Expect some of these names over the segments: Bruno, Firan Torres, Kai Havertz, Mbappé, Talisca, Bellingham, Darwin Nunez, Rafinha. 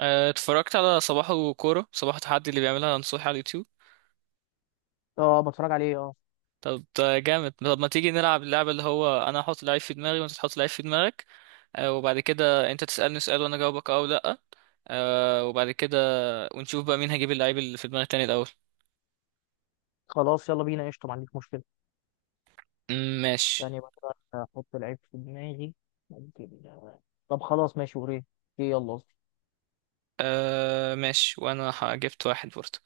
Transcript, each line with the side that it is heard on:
right: اتفرجت على صباحه كورة صباحه تحدي اللي بيعملها نصوحي على اليوتيوب.
left: اه. بتفرج عليه، اه.
right: طب ده جامد. طب ما تيجي نلعب اللعبة اللي هو انا هحط لعيب في دماغي وانت تحط لعيب في دماغك. وبعد كده انت تسألني سؤال وانا اجاوبك اه او لا. وبعد كده ونشوف بقى مين هجيب اللعيب اللي في دماغ التاني الاول.
left: خلاص يلا بينا، قشطة، ما عنديش مشكلة.
right: ماشي.
left: ثانية بقى احط العيب في دماغي. ممكن طب خلاص، ماشي وريه ايه. ايه، يلا قصدي.
right: ماشي، وانا جبت واحد برضه.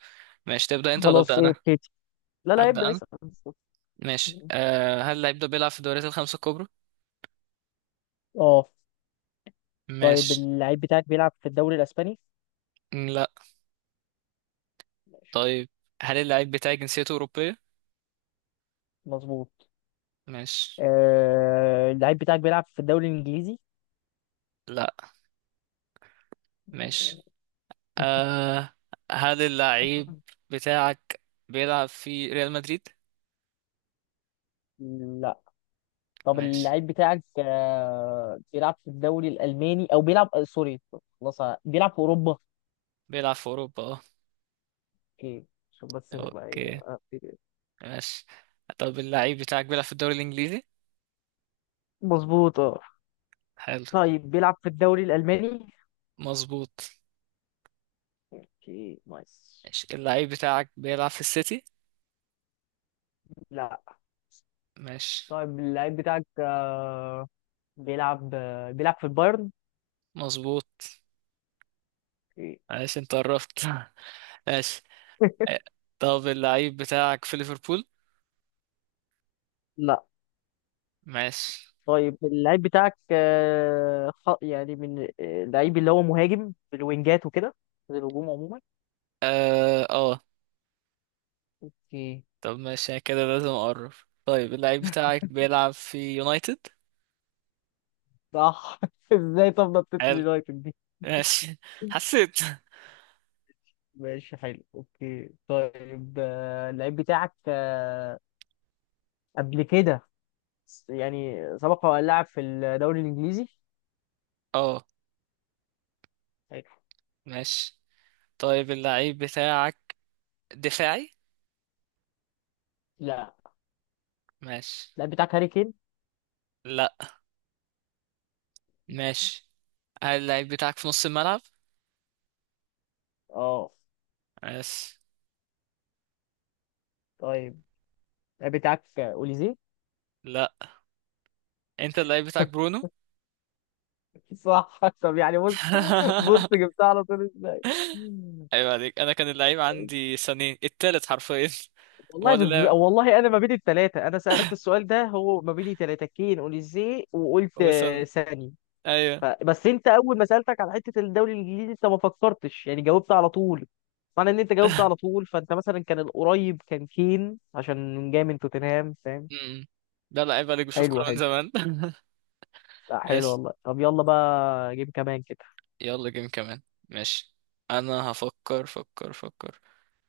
right: ماشي، تبدأ انت ولا ابدأ
left: خلاص ايه،
right: انا؟
left: ابتدي. لا لا
right: ابدأ
left: ابدأ
right: انا.
left: اسأل.
right: ماشي، هل اللعيب ده بيلعب في الدوريات الخمسة الكبرى؟
left: اه. طيب
right: ماشي.
left: اللعيب بتاعك بيلعب في الدوري الاسباني؟
right: لا.
left: ماشي.
right: طيب هل اللعيب بتاعي جنسيته أوروبية؟
left: مظبوط.
right: ماشي.
left: اللعيب بتاعك بيلعب في الدوري الانجليزي؟
right: لا. ماشي، آه هل اللعيب بتاعك بيلعب في ريال مدريد؟
left: لا. طب
right: ماشي.
left: اللعيب بتاعك بيلعب في الدوري الألماني أو بيلعب سوري. خلاص بيلعب في أوروبا.
right: بيلعب في أوروبا اه.
left: اكيد، عشان بس نبقى ايه
right: اوكي.
left: آه،
right: ماشي. طب اللعيب بتاعك بيلعب في الدوري الإنجليزي؟
left: مظبوط اه.
right: حلو.
left: طيب بيلعب في الدوري الالماني؟
right: مظبوط.
left: اوكي نايس.
right: ماشي، اللعيب بتاعك بيلعب في السيتي؟
left: لا.
right: ماشي.
left: طيب اللعيب بتاعك بيلعب في البايرن.
right: مظبوط.
left: اوكي.
right: ماشي، انت قربت. ماشي. آه، طب اللعيب بتاعك في ليفربول؟
left: لا.
right: ماشي.
left: طيب اللعيب بتاعك يعني من اللعيب اللي هو مهاجم في الوينجات وكده، في الهجوم عموما.
right: اه اه.
left: اوكي.
right: طب ماشي، أنا كده لازم اقرب. طيب اللعيب بتاعك بيلعب في يونايتد؟
left: صح، ازاي طب نطيت
right: حلو.
left: اليونايتد دي.
right: ماشي. حسيت.
left: ماشي حلو اوكي. طيب اللعيب بتاعك قبل كده، يعني سبق وان لعب في الدوري الانجليزي.
right: اه.
left: حلو.
right: ماشي، طيب اللعيب بتاعك دفاعي؟
left: لا.
right: ماشي.
left: اللاعب بتاعك هاري كين؟
right: لا. ماشي، هل اللعيب بتاعك في نص الملعب؟
left: اه.
right: ماشي.
left: طيب اللاعب بتاعك اوليزي؟
right: لا. انت اللعيب بتاعك برونو؟
left: صح. طب يعني بص، بص جبتها على طول ازاي.
right: ايوه عليك، انا كان اللعيب عندي سنين التالت حرفيا. ما هو اللي لعب
left: والله انا ما بين الثلاثه، انا سالت السؤال ده هو ما بين ثلاثه: كين، اوليزي، وقلت
right: هو سن.
left: ساني.
right: ايوه.
left: بس انت اول ما سالتك على حته الدوري الانجليزي انت ما فكرتش، يعني جاوبت على طول. معنى ان انت جاوبت على طول فانت مثلا كان القريب كان كين عشان جاي من توتنهام، فاهم.
right: م-م. لا لا عيب عليك، بشوف
left: حلو
right: كوره من
left: حلو.
right: زمان.
left: لا حلو
right: ماشي.
left: والله. طب يلا بقى جيب كمان كده.
right: يلا جيم كمان. ماشي، انا هفكر فكر فكر.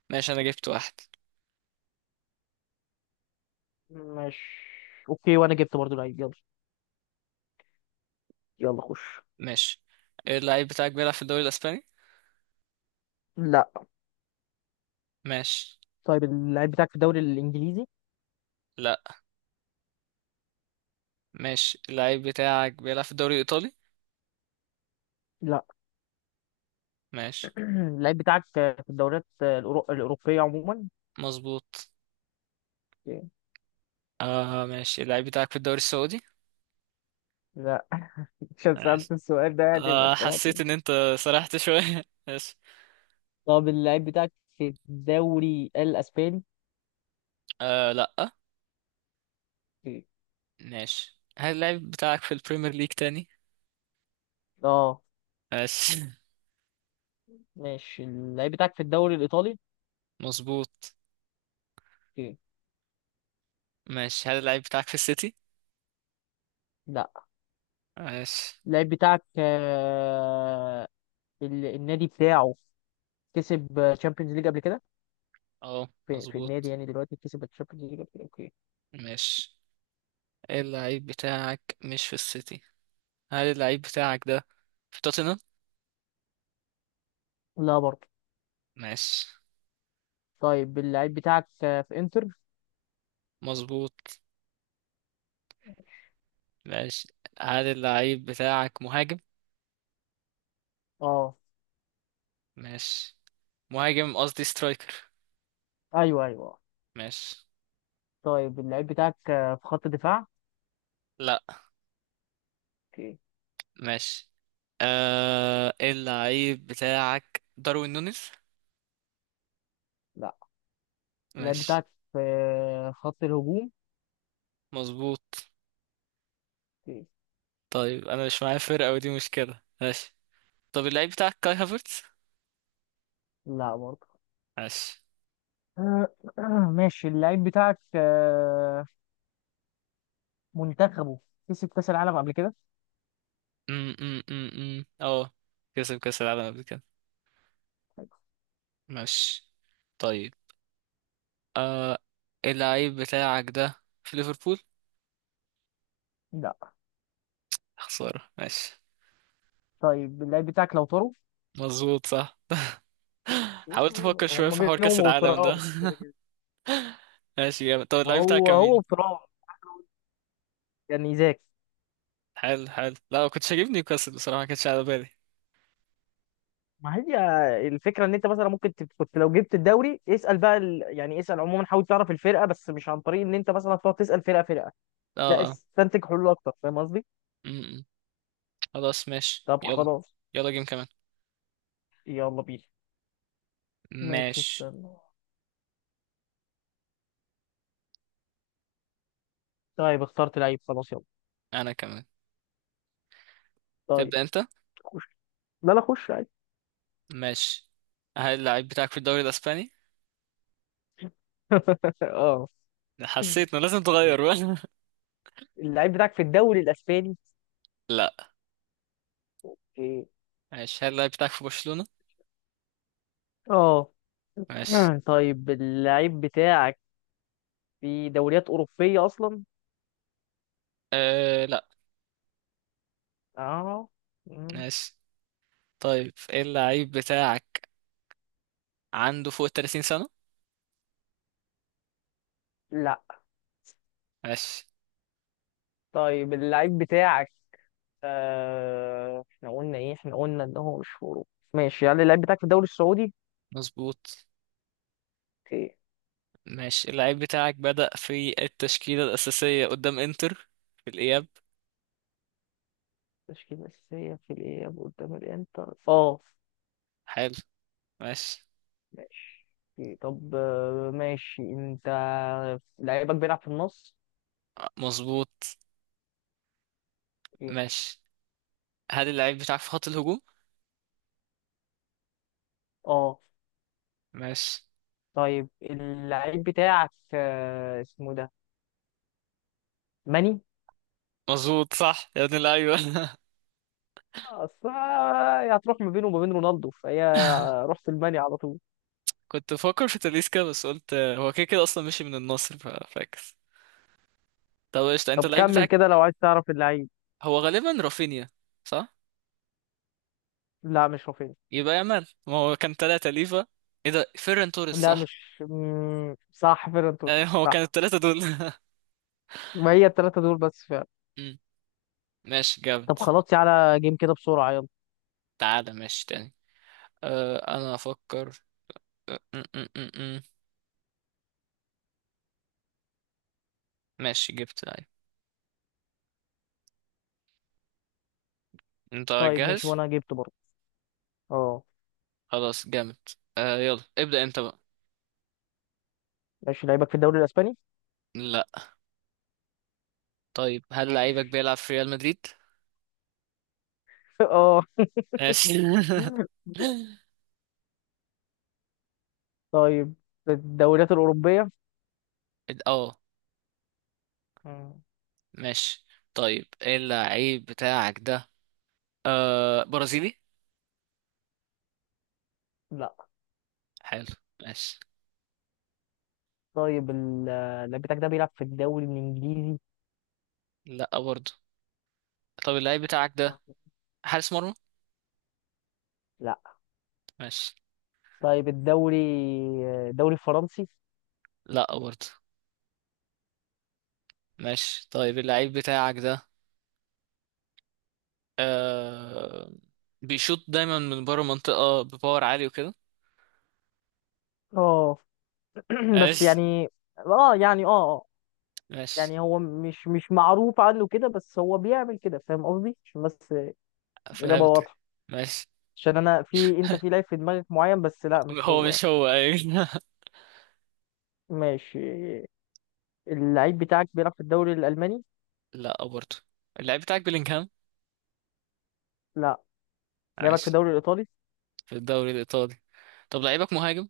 right: ماشي، انا جبت واحد.
left: ماشي. اوكي وانا جبت برضو لعيب، يلا. يلا خش.
right: ماشي، اللعيب بتاعك بيلعب في الدوري الاسباني؟
left: لا.
right: ماشي.
left: طيب اللعيب بتاعك في الدوري الانجليزي؟
right: لا. ماشي، اللعيب بتاعك بيلعب في الدوري الايطالي؟
left: لا.
right: ماشي.
left: اللعيب بتاعك في الدوريات الاوروبيه عموما؟
right: مظبوط. ماشي، اللعيب بتاعك في الدوري السعودي؟
left: لا. عشان
right: ماشي.
left: سألت السؤال ده يعني ما طلعتش.
right: حسيت ان انت سرحت شوية. ماشي.
left: طب اللعيب بتاعك في الدوري الاسباني؟
right: لا. ماشي، هل اللعيب بتاعك في البريمير ليج تاني؟
left: اه.
right: ماشي.
left: ماشي. اللعيب بتاعك في الدوري الايطالي؟
right: مظبوط. ماشي، هل اللعيب بتاعك في السيتي؟
left: لا.
right: ماشي.
left: اللعيب بتاعك النادي بتاعه كسب تشامبيونز ليج قبل كده.
right: اه.
left: في النادي
right: مظبوط.
left: يعني دلوقتي كسب تشامبيونز ليج قبل كده. اوكي.
right: ماشي، اللعيب بتاعك مش في السيتي. هل اللعيب بتاعك ده في توتنهام؟
left: لا برضه.
right: ماشي.
left: طيب اللعيب بتاعك في انتر؟
right: مظبوط. ماشي، هل اللعيب بتاعك مهاجم؟
left: اه.
right: ماشي. مهاجم قصدي سترايكر.
left: ايوه ايوه.
right: ماشي.
left: طيب اللعيب بتاعك في خط دفاع؟
right: لا.
left: اوكي.
right: ماشي، اللعيب بتاعك داروين نونيز؟
left: لا. اللعيب
right: ماشي.
left: بتاعك في خط الهجوم؟
right: مظبوط.
left: اوكي.
right: طيب انا مش معايا فرقة ودي مشكلة، ماشي. طب اللعيب بتاعك كاي هافرتز؟
left: لا برضه.
right: ماشي.
left: آه، ماشي. اللعيب بتاعك منتخبه كسب كاس العالم قبل كده؟
right: م -م -م -م. اه. كسب كاس العالم قبل كده. ماشي. طيب، آه اللعيب بتاعك ده في ليفربول؟
left: لا.
right: خسارة. ماشي.
left: طيب اللعيب بتاعك لو طاروا.
right: مظبوط صح. حاولت افكر شويه
left: هما
right: في حوار كاس
left: بينهم
right: العالم ده.
left: وترام كده كده.
right: ماشي جامد. طب
left: ما
right: اللعيب بتاعك
left: هو
right: كان
left: هو
right: مين؟
left: وترام، يعني زاك.
right: حلو حلو. لا ما كنتش هجيب نيوكاسل بصراحه، ما كانتش على بالي.
left: ما هي الفكره ان انت مثلا ممكن كنت لو جبت الدوري اسال بقى يعني اسال عموما، حاول تعرف الفرقه بس مش عن طريق ان انت مثلا تقعد تسال فرقه فرقه.
right: اه
left: لا
right: اه.
left: استنتج حلول اكتر، فاهم قصدي؟
right: م- م. خلاص ماشي.
left: طب
right: يلا.
left: خلاص
right: يلا جيم كمان.
left: يلا بينا. ماشي،
right: ماشي.
left: استنى. طيب اخترت لعيب، خلاص يلا.
right: انا كمان.
left: طيب.
right: تبدا انت.
left: خش. لا لا خش عادي.
right: ماشي، هل اللعيب بتاعك في الدوري الاسباني؟
left: اه.
right: حسيت انه لازم تغير بقى.
left: اللعيب بتاعك في الدوري الاسباني؟
right: لا.
left: إيه.
right: ماشي، هل اللعيب بتاعك في برشلونه؟
left: اه.
right: ماشي.
left: طيب اللعيب بتاعك في دوريات اوروبيه اصلا؟
right: لا.
left: اه. مم.
right: ماشي، طيب ايه اللعيب بتاعك عنده فوق ال 30 سنه؟
left: لا.
right: ماشي.
left: طيب اللعيب بتاعك احنا قلنا ايه، احنا قلنا ان هو مش هجوم. ماشي يعني اللعيب بتاعك في الدوري السعودي؟
right: مظبوط.
left: اوكي.
right: ماشي، اللعيب بتاعك بدأ في التشكيلة الأساسية قدام إنتر في الإياب؟
left: تشكيلة أساسية في الإياب قدام الإنتر اه.
right: حلو. ماشي.
left: ماشي. أوكي. طب ماشي انت. لعيبك بيلعب في النص؟
right: مظبوط.
left: اوكي.
right: ماشي، هل اللعيب بتاعك في خط الهجوم؟
left: اه.
right: ماشي.
left: طيب اللعيب بتاعك اسمه ده ماني.
right: مظبوط صح يا ابن اللعيبة.
left: اصل هتروح ما بينه وما بين رونالدو، فهي رحت الماني على طول.
right: كنت بفكر في تاليسكا بس قلت هو كده كده أصلا مشي من النصر، فاكس. طب قشطة، أنت
left: طب
right: اللعيب
left: كمل
right: بتاعك
left: كده لو عايز تعرف اللعيب.
right: هو غالبا رافينيا؟ صح.
left: لا مش رافينيا.
right: يبقى يامال، ما هو كان تلاتة ليفا. إيه ده فيران توريس؟
left: لا
right: صح.
left: مش صح فيرنتون.
right: يعني هو كان
left: صح.
right: التلاتة دول.
left: ما هي الثلاثة دول بس فعلا.
right: مم. ماشي جامد.
left: طب خلاص على جيم كده بسرعة يلا.
right: تعالى ماشي تاني. أنا أفكر. م- م- م- م. ماشي، جبت. ايوه. انت
left: طيب ماشي
right: جاهز؟
left: وانا جبت برضه. اه.
right: خلاص جامد. يلا ابدأ انت بقى.
left: ماشي لعيبك في الدوري الاسباني؟
right: لا. طيب هل لعيبك
left: ماشي.
right: بيلعب في ريال مدريد؟
left: اه.
right: ماشي.
left: طيب في الدوريات الاوروبية؟
right: اه.
left: مم،
right: ماشي، طيب ايه اللعيب بتاعك ده؟ برازيلي؟
left: لا.
right: حلو. ماشي.
left: طيب اللعيب بتاعك ده بيلعب في الدوري الانجليزي؟
right: لا برضه. طب اللعيب بتاعك ده حارس مرمى؟
left: لا.
right: ماشي.
left: طيب الدوري الفرنسي؟
right: لا برضه. ماشي، طيب اللعيب بتاعك ده آه بيشوط دايما من بره منطقة بباور عالي وكده.
left: اه. بس
right: ماشي.
left: يعني اه، يعني اه.
right: ماشي.
left: يعني هو مش معروف عنه كده، بس هو بيعمل كده، فاهم قصدي؟ عشان بس الإجابة
right: فهمت.
left: واضحة.
right: ماشي.
left: عشان أنا في أنت في لعيب في دماغك معين، بس لا مش
right: هو
left: هو يعني.
right: مش هو، ايوه.
left: ماشي. اللعيب بتاعك بيلعب في الدوري الألماني؟
right: لا برضه. اللعيب بتاعك بيلينغهام؟
left: لا. لعبك في
right: ماشي.
left: الدوري الإيطالي؟
right: في الدوري الإيطالي. طب لعيبك مهاجم؟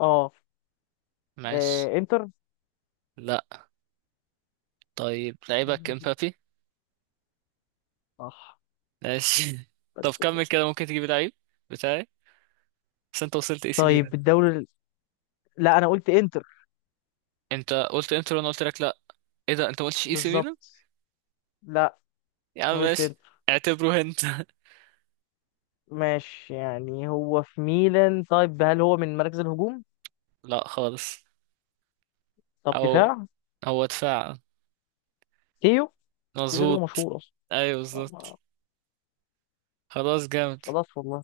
left: اه.
right: ماشي.
left: إنتر؟
right: لا. طيب لعيبك
left: ماشي.
right: امبابي؟
left: صح.
right: ماشي. طب
left: بس كده.
right: كمل كده ممكن تجيب لعيب بتاعي. بس انت وصلت اي سي
left: طيب
right: ميلان.
left: لا، أنا قلت إنتر.
right: انت قلت انتر وانا قلت لك لا. ايه ده، انت ما قلتش اي سي ميلان.
left: بالظبط. لا.
right: يا عم
left: أنا قلت
right: ماشي،
left: إنتر.
right: اعتبره انت.
left: ماشي، يعني هو في ميلان. طيب هل هو من مراكز الهجوم؟
right: لا خالص.
left: طب
right: او
left: دفاع.
right: هو دفاع.
left: كيو. مفيش غيره
right: مظبوط.
left: مشهور
right: ايوه بالظبط.
left: أصلا.
right: خلاص جامد.
left: خلاص والله.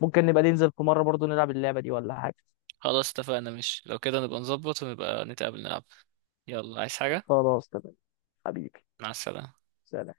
left: ممكن نبقى ننزل في مرة برضو نلعب اللعبة دي ولا حاجة.
right: خلاص اتفقنا، مش لو كده نبقى نظبط ونبقى نتقابل نلعب. يلا عايز حاجة.
left: خلاص تمام. حبيبي.
right: مع السلامة.
left: سلام.